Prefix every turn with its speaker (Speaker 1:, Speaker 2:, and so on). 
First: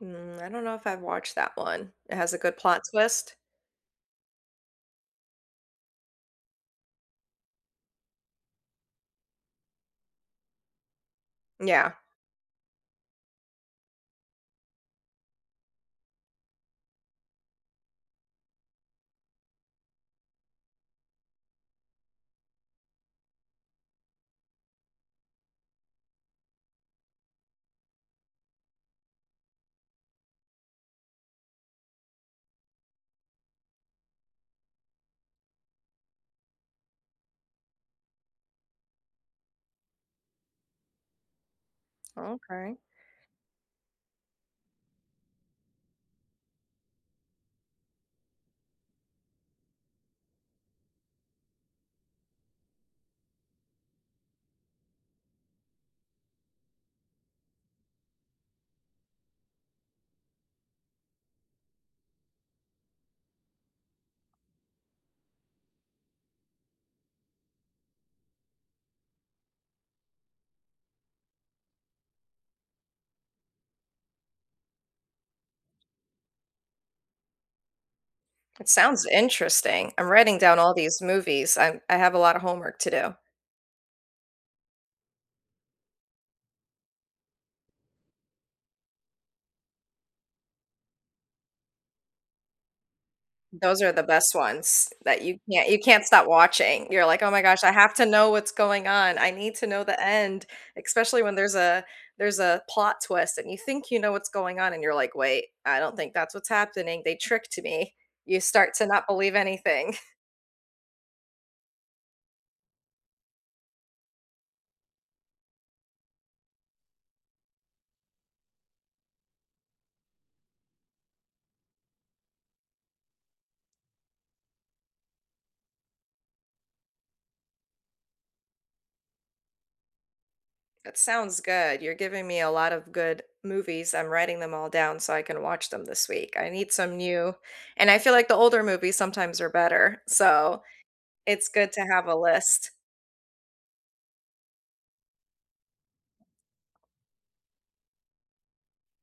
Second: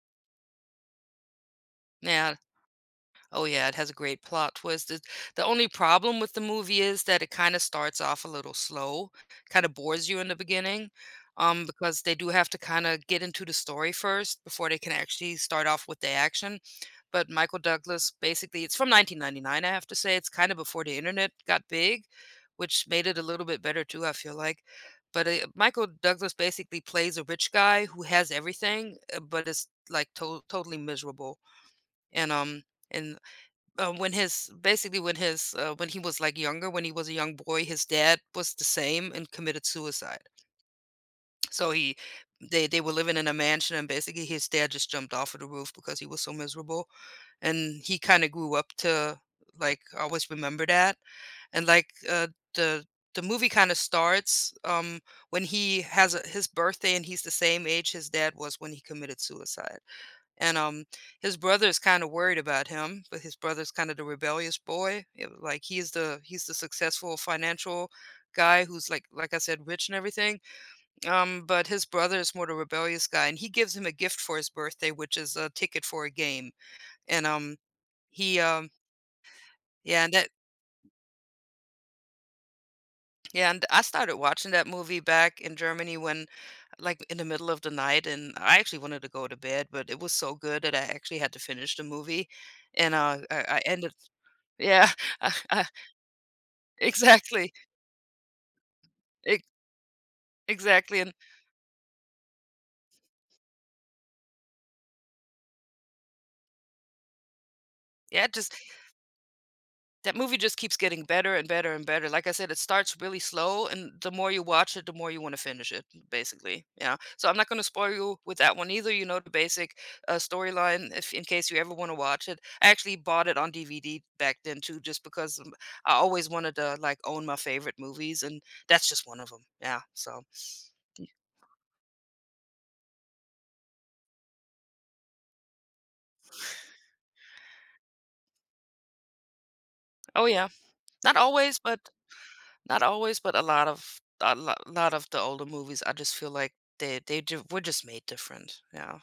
Speaker 1: Hmm, I don't know if I've watched that one. It has
Speaker 2: Now
Speaker 1: a good plot twist?
Speaker 2: Oh yeah, it has a great plot twist, it The only problem with the movie is that it kinda starts off a little slow, kinda bores you in the beginning, um,
Speaker 1: Yeah.
Speaker 2: because they do have to kinda get into the story first before they can actually start off with the action, but Michael Douglas, basically, it's from 1999, I have to say, it's kinda before the internet got big, which made it a little bit better too, I feel like, but, eh, Michael Douglas basically plays a rich guy who has everything, eh but it's like to totally miserable, and, um, and, uh, when his basically when his, uh, when he was like younger, when he was a young boy, his dad was the same and committed suicide. So he they
Speaker 1: Okay.
Speaker 2: they were living in a mansion and basically his dad just jumped off of the roof because he was so miserable and he kinda grew up to, like, always remember that and, like, uh, the the movie kinda starts, um, when he has, uh, his birthday and he's the same age his dad was when he committed suicide and, um, his brother's kinda worried about him, but his brother's kinda the rebellious boy, ye like, he's the he's the successful financial guy who's like like, I said, rich and everything. Um, but his brother is more the rebellious guy, and he gives him a gift for his birthday which is a ticket for a game, and, um, he,
Speaker 1: It
Speaker 2: um
Speaker 1: sounds interesting.
Speaker 2: Yeah,
Speaker 1: I'm
Speaker 2: and that
Speaker 1: writing down all these movies, I'm I have a lot of homework to do.
Speaker 2: Yeah, and I started watching that movie back in Germany when, like, in the middle of the night and I actually wanted to go to bed but it was so good that I actually had to finish the movie and, uh, I I
Speaker 1: Those
Speaker 2: ended
Speaker 1: are the best
Speaker 2: Yeah,
Speaker 1: ones that
Speaker 2: I
Speaker 1: you
Speaker 2: I
Speaker 1: can't you can't stop watching. You're like, "Oh my
Speaker 2: Exactly.
Speaker 1: gosh, I have to know what's going on. I
Speaker 2: Ex
Speaker 1: need to know the end."
Speaker 2: Exactly, and
Speaker 1: Especially when there's a there's a plot twist and you think you know what's going on and you're like, "Wait, I don't think that's what's happening, they tricked me."
Speaker 2: Yeah, it
Speaker 1: You
Speaker 2: just
Speaker 1: start to not believe anything.
Speaker 2: That movie just keeps getting better, and better, and better, like I said, it starts really slow, and the more you watch it, the more you wanna finish it m basically, yeah, so I'm not gonna spoil you with that one either, you know, the basic, uh, storyline if in case you ever wanna watch it. I actually bought it on DVD back then too just because m I always wanted to, like, own my favorite movies, and that's just one of 'em, yeah, so
Speaker 1: That sounds good, you're giving me a lot of good movies. I'm writing them all down so I can watch them this week, I need some new and I feel like the older movies sometimes are better,
Speaker 2: Oh yeah,
Speaker 1: so
Speaker 2: not
Speaker 1: it's
Speaker 2: always,
Speaker 1: good
Speaker 2: but
Speaker 1: to have a list.
Speaker 2: not always, but a lot of a lo lot of the older movies, I just feel like they they ju were just made different, yeah.